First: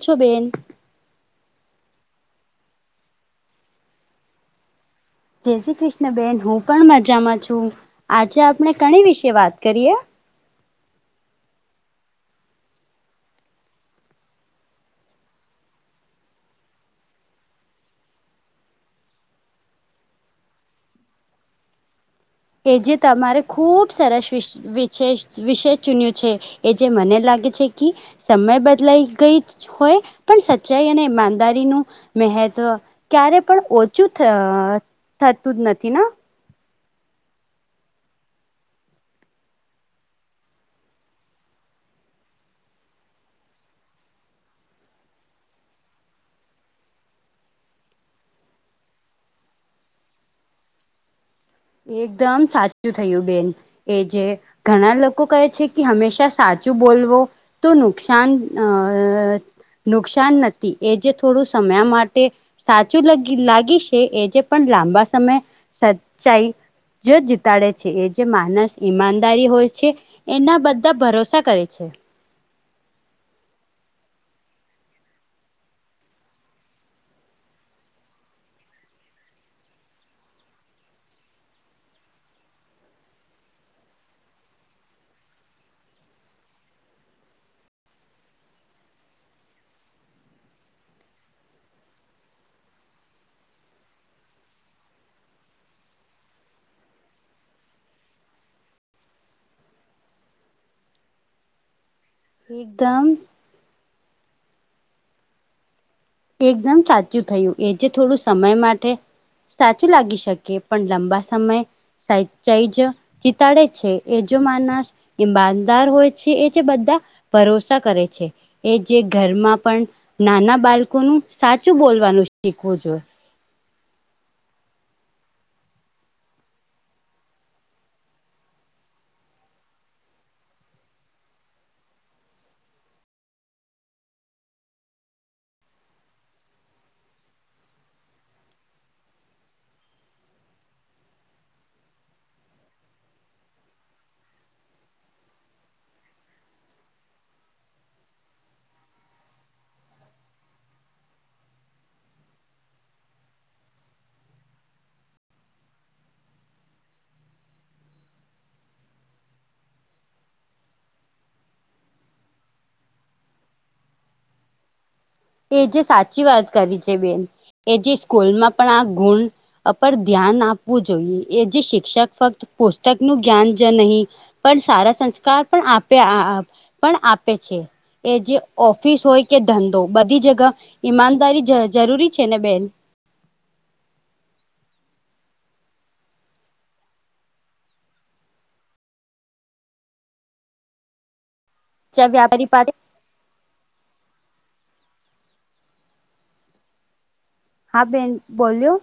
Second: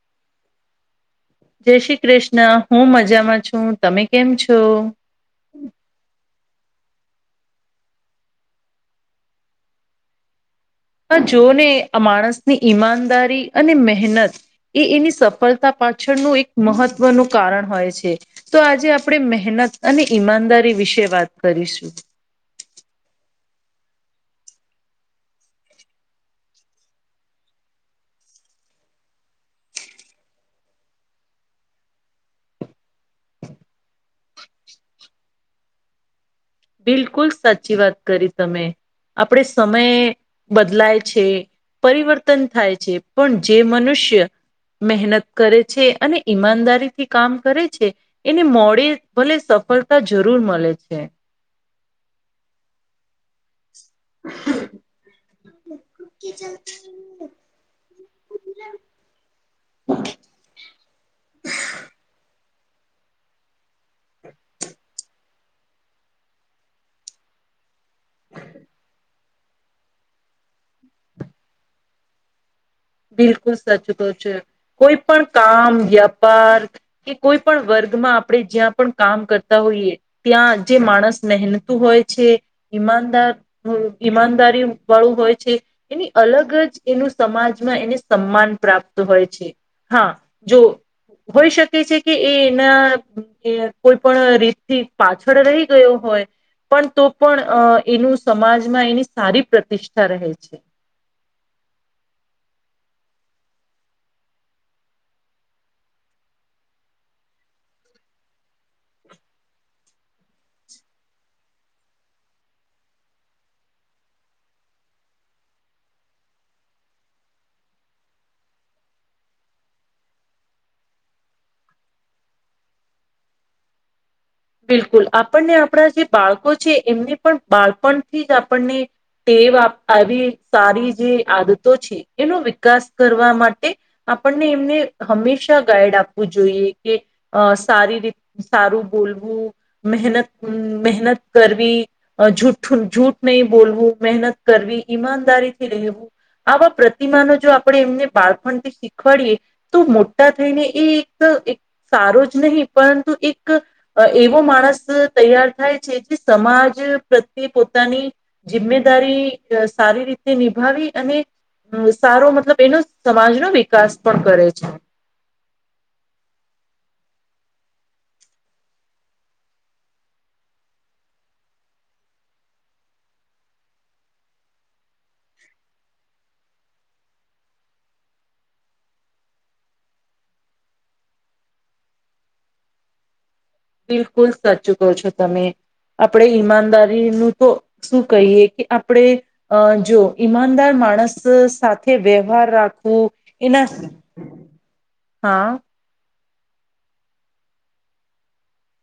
છો બેન- જય શ્રી કૃષ્ણ હું મજામાં છું તમે કેમ છો? જય શ્રી કૃષ્ણ બેેન હું પણ મજામાં છું. આજે આપણે કણી વિશે વાત કરીએ. આ જોને આ માણસની ઈમાનદારી અને મહેનત એ એની સફળતા પાછળનું એક મહત્વનું કારણ હોય છે. તો આજે આપણેે મહેનત અને ઈમાનદારી વિશે વાત કરીશું. કે જે તમારે ખુબ સરસ વિ વિશેષ વિષય ચૂન્યો છે. એ જે મને લાગે છે કે સમય બદલાઈ ગઈ હોય પણ સચ્ચાઈ અને ઈમાનદારીનું મહત્વ ક્યારે પણ ઓછું થઅ થતું જ નથી ન. બિલકુલ સાચી વાત કરી તમે આપડે સમય બદલાય છે. પરિવર્તન થાય છે. પણ જે મનુષ્ય મહેનત કરે છે. અને ઈમાનદારીથી કામ કરે છે એને મોડે ભલે સફળતા જરૂર મળે છે. એકદમ સાચું થયું બેન. એ જે ઘણા લોકો કહે છે કે હંમેશા સાચું બોલવો તો નુકસાન અ નુકસાન નથી એ જે થોડું સમય માટે સાચું લગી લાગીશ એ એ જે પણ લાંબા સમય સચ્ચાઈ જો જીતાડે છે એ જે માનસ ઈમાનદારી હોય છે. એના બધા ભરોસા કરે છે. બિલકુલ સાચું કહો છો કોઈ પણ કામ, વ્યાપાર કે કોઈ પણ વર્ગમાં આપણે જ્યાં પણ કામ કરતા હોઈએ ત્યાં જે માણસ મહેનતું હોય છે. ઈમાનદાર ઈમાનદારી વાળું હોય છે. એની અલગ જ એનું સમાજ એને સમાન પ્રાપ્ત હોય છે. હા જો હોઈ શકે છે કે એના એ કોઈ પણ રીતથી પાછળ રહી ગયો હોય પણ તો પણ અ એનું સમાજમાં એની સારી પ્રતિષ્ઠા રહે છે. એકદમ એકદમ સાચું થયું એ જે થોડું સમય માટે સાચું લાગી શકે પણ લાંબા સમય [unintelligible] જીતાડે જ છે એ જો માનસ ઈમાનદાર હોય છે એ જે બધા ભરોસા કરે છે. એ જે ઘરમાં પણ નાના બાળકોનું સાચું બોલવાનું શીખવું જોઈએ. બિલકુલ આપણને આપણા જે બાળકો છે એમને પણ બાળપણથી જ આપણને ટે આવી સારી જે આદતો છે એનો વિકાસ કરવા માટે આપણને એમને હંમેશા ગાઈડ આપવું જોઈએ કે અ સારી રીત સારું બોલવું મહેનત મહેનત કરવી ઝુઠું ઝુઠ નહીં બોલવું મહેનત કરવી ઈમાનદારી થી રહેવું. આવા પ્રતિમાનો જો આપણે એમને બાળપણથી શીખવાડીએ તો મોટા થઈને એક એક સારો જ નહીં પરંતુ એક એવો માણસ તૈયાર થાય છે કે સમાજ પ્રત્યે પોતાની જિમ્મેદારી સારી રીતે નિભાવી અને અ સારો મતલબ એનો સમાજ નો વિકાસ પણ કરે છે. એ જે સાચી વાત કરી છે બેન. એ જે સ્કૂલમાં પણ આ ગુણ અરપ ધ્યાન આપવું જોઈએ એ જે શિક્ષક ફક્ત પુસ્તકનું જ્ઞાન જ નહીં પણ સારા સંસ્કાર પણ આપે આ અ પણ આપે છે. એ જે ઓફિસ હોય કે ધંધો બધી જગ ઈમાનદારી જરૂરી છે ને બેન? બિલકુલ સાચ્ચું કોવ છો તમે. આપણે ઈમાનદારીનું તો શું કહીએ કે આપણે અ જો ઈમાનદાર માણસ સાથે વ્યવહાર વ્યાપારી પાસે રાખવું એના અ હા બેન બોલ્યો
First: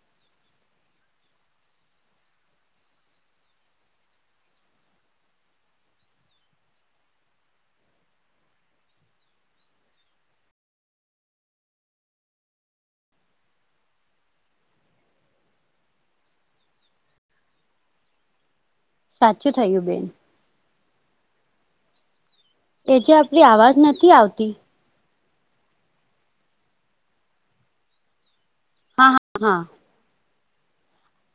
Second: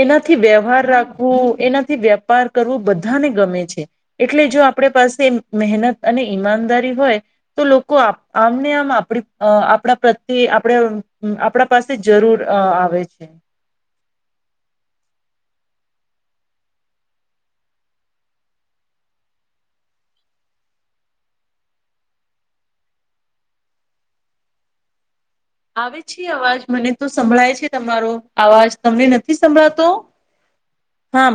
એનાથી વ્યવહાર રાખવું એનાથી વેપાર કરવું બધાને ગમે છે એટલે જો આપણે પાસે મહેનત અને ઈમાનદારી હોય તો લોકો આમને આમ આપણી આપણા પ્રત્યે આપણે આપણા [unintelligible] પાસે જરૂર આવે છે સાચું થયું બેન એ જે આપડી અવાજ નથી આવતી આવે છે અવાજ મને તો સંભળાય છે તમારો અવાજ તમને હા નથી હા સંભળાતો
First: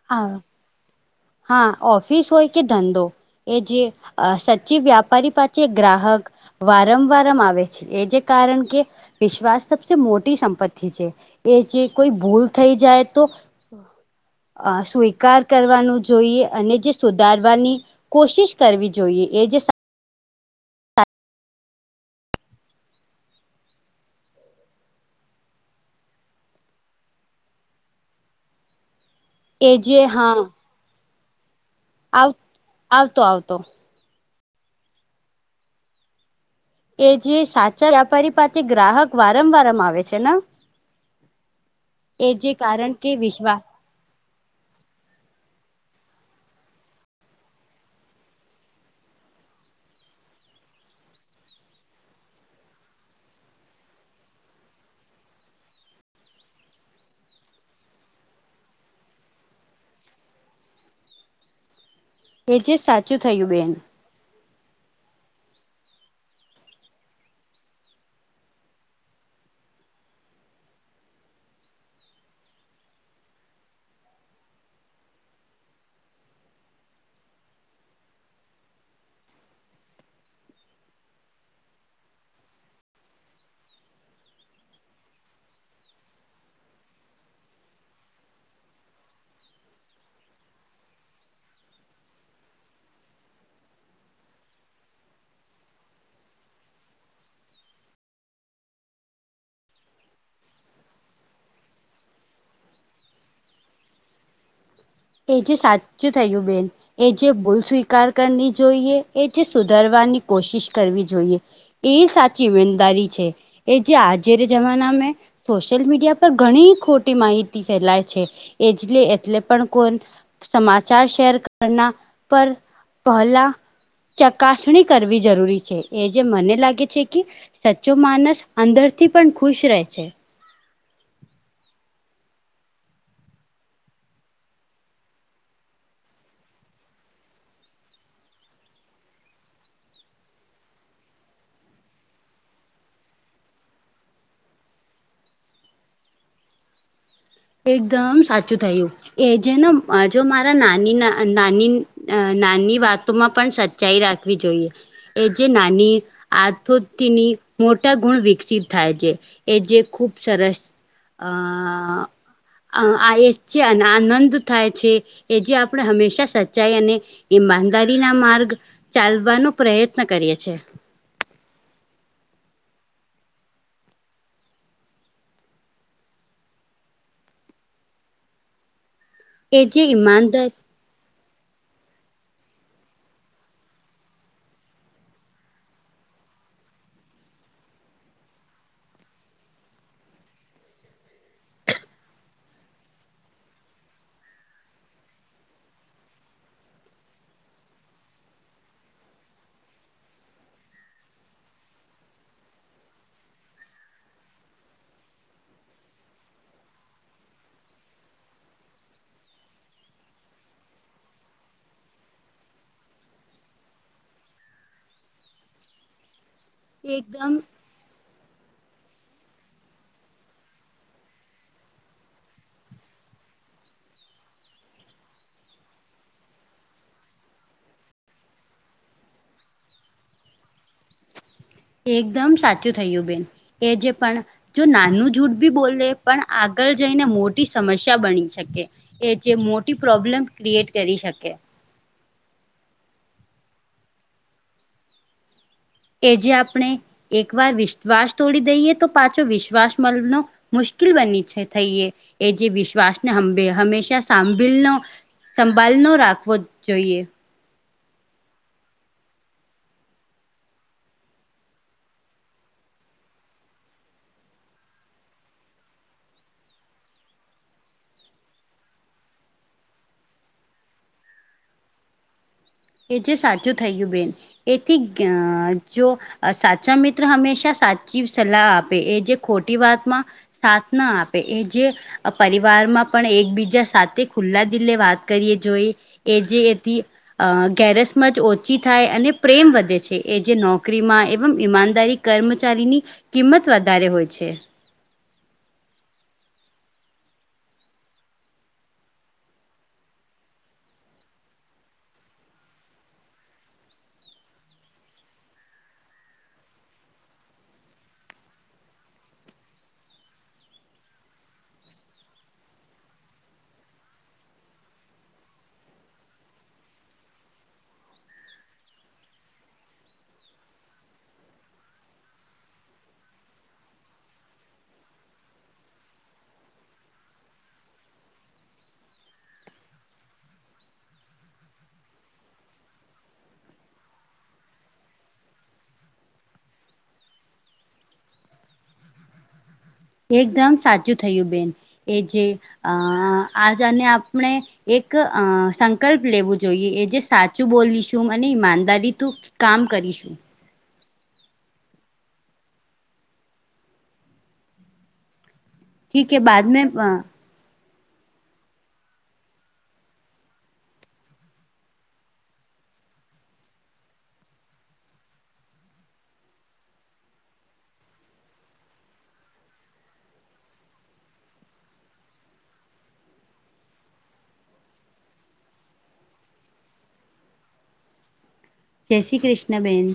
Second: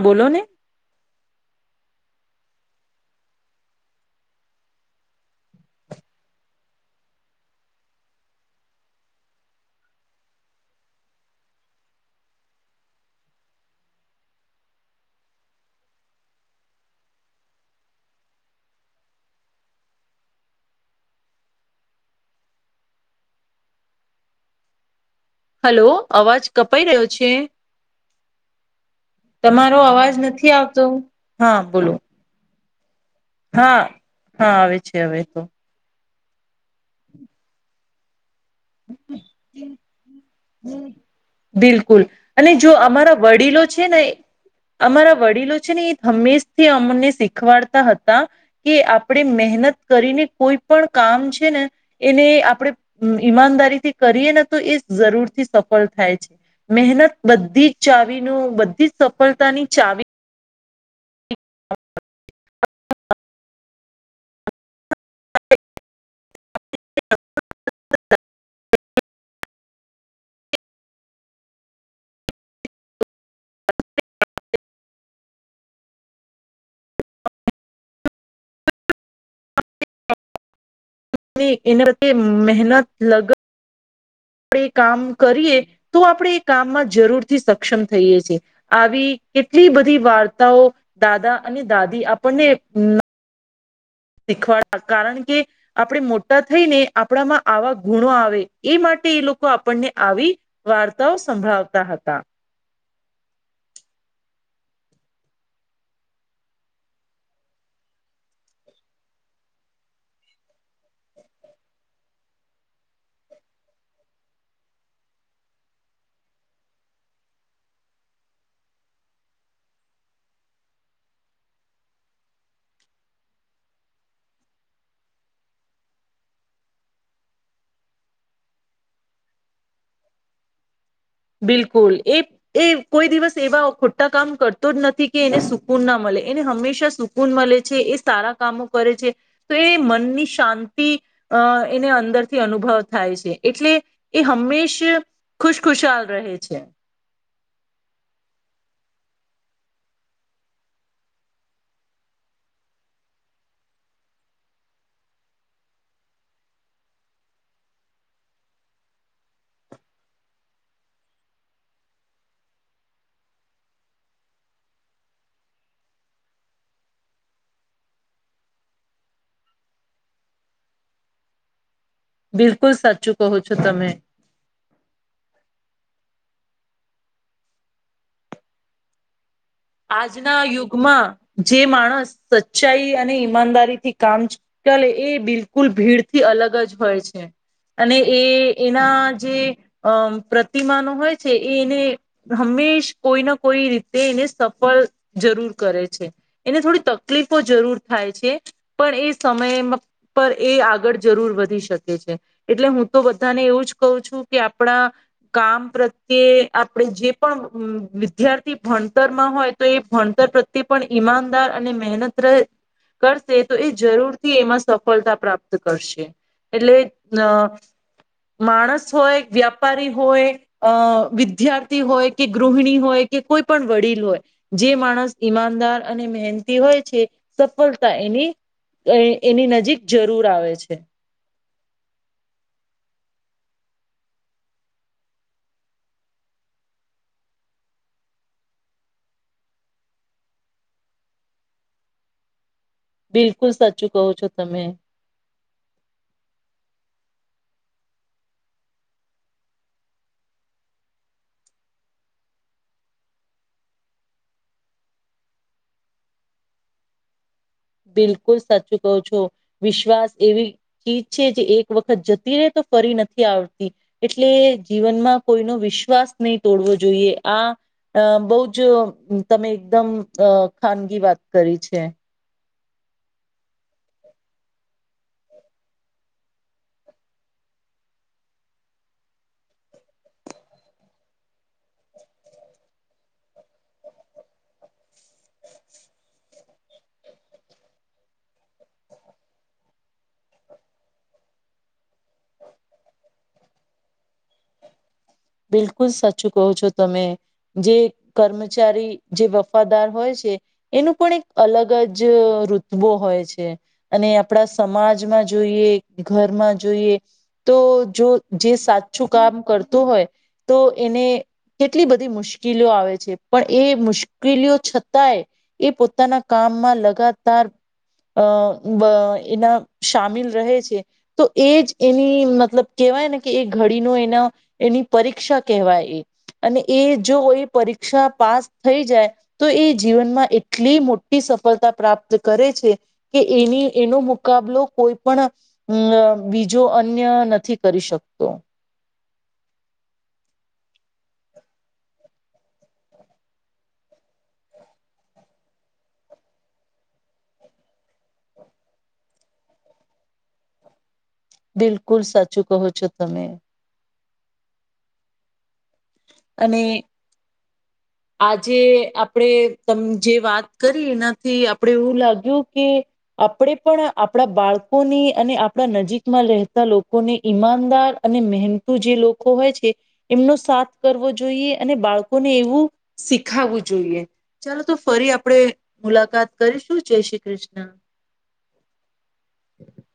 બોલો હા ને હા ઓફિસ હોય કે ધંધો એ જે સચીિવ વ્યાપારી પાસેી ગ્રાહક વારં વારં આવે છે એ જે કારણ કે વિશ્વાસ સબસે મોટી સંપત્તિ છે એ જે કોઈ ભૂલ થઈ જાય તો અ સ્વીકાર કરવાનું જોઈએ અને જે સુધારવાની કોશિશ કરવી જોઈએ એ જે હલો અવાજ કપાઈ રહ્યો છે એ તમારો જે અવાજ હા નથી આવતો હા બોલો આવ આવતો આવ હા હા આવે છે હવે તો એ જે સાચા વ્યાપારી પાસે ગ્રાહક વારંવારમ આવે છે ને બિલકુલ એ અને જે જો કારણ કે અમારા વડીલો વિશ્વાસ છે ને અમારા વડીલો છે ને એ હંમેશથી અમને શીખવાડતા હતા કે આપણે મહેનત કરીને કોઈ પણ કામ છે ને એને આપણે ઈમાનદારી થી કરીએ ને તો એ જરૂર સફળ થાય છે મહેનત બધી ચાવીનું બધી જ સફળતાની ચાવી એ જે સાચું થયું બેન [unintelligible] એના પ્ર મહેનત લગ આપણે કામ કરીએ તો આપણે એ કામમાં જરૂરથી સક્ષમ થઈએ છીએ આવી કેટલી બધી વાર્તાઓ દાદા અને દાદી આપણને શીખવા કારણ કે આપણે મોટા થઈ ને આપણામાં આવા ગુણો આવે એ માટે એ લોકો આપણને આવી વાર્તાઓ સંભળાવતા હતા એ જે સાચું થયું બેન એ જે ભૂલ સ્વીકાર કરની જોઈએ એ જે સુધારવાની કોશિશ કરવી જોઈએ એ સાચી ઈમેનદારી છે એ જે આજે જમાને મે સોશિયલ મીડિયા પર ઘણી ખોટી માહિતી ફેલાય છે એજ એટલે પણ કો સમાચાર શેર કરના પર પહેલા ચકાસણી કરવી જરૂરી છે એ જે મને લાગે છે કે સાચ્ચો માનસ અંદરથી પણ ખુશ રહે છે બિલકુલ એ એ કોઈ દિવસ એવા ખોટા કામ કરતો જ નથી કે એને સુકૂન ના મળે એને હંમેશા સુ ગુણ મળે છે એ સારા કામો કરે છે તો એ મનની શાંતિ અ એને અંદરથી અનુભવ થાય છે એટલે એ હંમેશ ખુશખુશાલ રહે છે એકદમ સાચું થયું એ જેને જો મારા નાની નાની નાની વાતોમાં પણ સચ્ચાઈ રાખે આપવી જોઈએ એ જે નાની આથોની મોટા ગુણ વિકસિત થાય છે એ જે ખૂબ સરસ અ. આ એ છે અને આનંદ થાય છે એ જે આપણે હંમેશા સચ્ચાઈ અને. ઈમાદારી ના માર્ગ ચાલવાનો પ્રયત્ન કરે છે. બિલકુલ સાચું કહો છો તમે. એ જે આજના ઈમાનદાર યુગમાં જે માણસ સચ્ચાઈ અને ઈમાનદારીથી કામ. ચલે એ બિલકુલ ભીડથી અલગ જ હોય છે. અને એ એના જે અ પ્રતિમાનો હોય છે એ એને. હંમેશ કોઈ ના કોઈ રીતે એને સ. જરૂર કરે છે એને થોડી તકલીફો જરૂર થાય છે. પણ એ સમય પર એ આગળ જરૂર વધી શકે છે. એટલે હું તો બધાને એવું જ કહું છું કે આપણા. કામ પ્રત્યે આપડે જે પણ વિદ્યાર્થી ભણતર માં હોય. તો એ ભણતર પ્રત્યે પણ ઈમાનદાર અને મહેનત રહે. કરશે તો એ જરૂર થી એમાં સફળતા પ્રાપ્ત કરશે. એટલે અ એકદમ માણસ હોય વ્યાપારી હોય. અ વિદ્યાર્થી હોય કે ગૃહિણી હોય કે કોઈ પણ વડીલ હોય. જે માણસ ઈમાનદાર અને મહેનતી હોય છે સફળતા એની. એની નજીક જરૂર આવે છે. એકદમ સાચું થયું બેન એ જે પણ. જો નાનું જૂઠ બી બોલે પણ આગળ જઈને મોટી સમસ્યા બની શકે. એ જે મોટી પ્રોબ્લેમ ક્રિએટ કરી શકે. બિલકુલ સાચું કહો છો તમે. કે જે આપણે એક વાર વિશ્વાસ તોડી દઈએ તો પાછો વિશ્વાસ મલનો. મુશ્કેલ બની છે થઈએ એ જે વિશ્વાસને હંભે હંમેશા સાંભીલનો. સંભળનો રાખવો જોઈએ. બિલકુલ સાચું કહો છો વિશ્વાસ એવી. ચીજ છે જે એક વખત જતી રહે તો ફરી નથી આવતી. એટલે જીવનમાં કોઈનો વિશ્વાસ નહી તોડવો જોઈએ આ. અ બહ જ તમે એકદમ ખાનગી વાત કરી છે. એ જે સાચું થયું બેન એથી જો. સાચા મિત્ર હંમેશા સાચી સલાહ આપે એ જે ખોટી વાતમાં. સાથના આપે એ જે. પરિવારમાં પણ એકબીજા સાથે ખુલ્લા દિલે વાત કરીએ જોઈ. એ જે એ હતી. અ ગેરસમજ ઓછી થાય અને પ્રેમ વધે છે એ જે નોકરીમાં એવમ ઈમાનદારી. કર્મચારીની કિંમત વધારે હોય છે. બિલકુલ સાચું કહો છો તમે. જે કર્મચારી જે વફાદાર હોય છે. એનું પણ એક અલગ જ ઋતવો હોય છે. અને આપણા સમાજમાં જોઈએ ઘરમાં જોઈએ. તો જો જે સાચું કામ કરતું હોય તો એને. કેટલી બધી મુશ્કેલીઓ આવે છે પણ એ મુશ્કેલીઓ છતાંય. એ પોતાના કામમાં લગાતાર. અ એના સામેલ રહે છે. તો એ જ એની મતલબ કેહેવાય ને કે એ ઘડીનો એના એની. પરીક્ષા કહેવાય એ અને એ જો એ પરીક્ષા પાસ થઈ જાય. તો એ જીવનમાં એટલી મોટી સફળતા પ્રાપ્ત કરે છે. કે એની એનો મુકાબલો કોઈ પણ. અમ બીજો અન્ય નથી કરી શકતો. એકદમ સાચું થયું બેન એ જે આજને આપણે. એક અ સંકલ્પ લેવું જોઈએ એ જે સાચું બોલીશું અને ઈમાનદારી તું કામ કરીશું બિલકુલ સાચું કહો છો તમે ઠીક હ બાદ અને મે અ આજે આપડે તમ જે વાત કરી એનાથી આપણેે એવું લાગ્યું કે આપણે પણ આપણા બાળકોની અને આપણા નજીકમાં રહેતા લોકોને ઈમાનદાર અને મહેનતુ જે લોકો હોય છે એમનો સાથ કરવો જોઈએ અને બાળકોને એવું શીખાવવું જોઈએ ચાલો તો ફરી આપડણે મુલાકાત કરીશું જય શ્રી કૃષ્ણ જય શ્રી કૃષ્ણબેન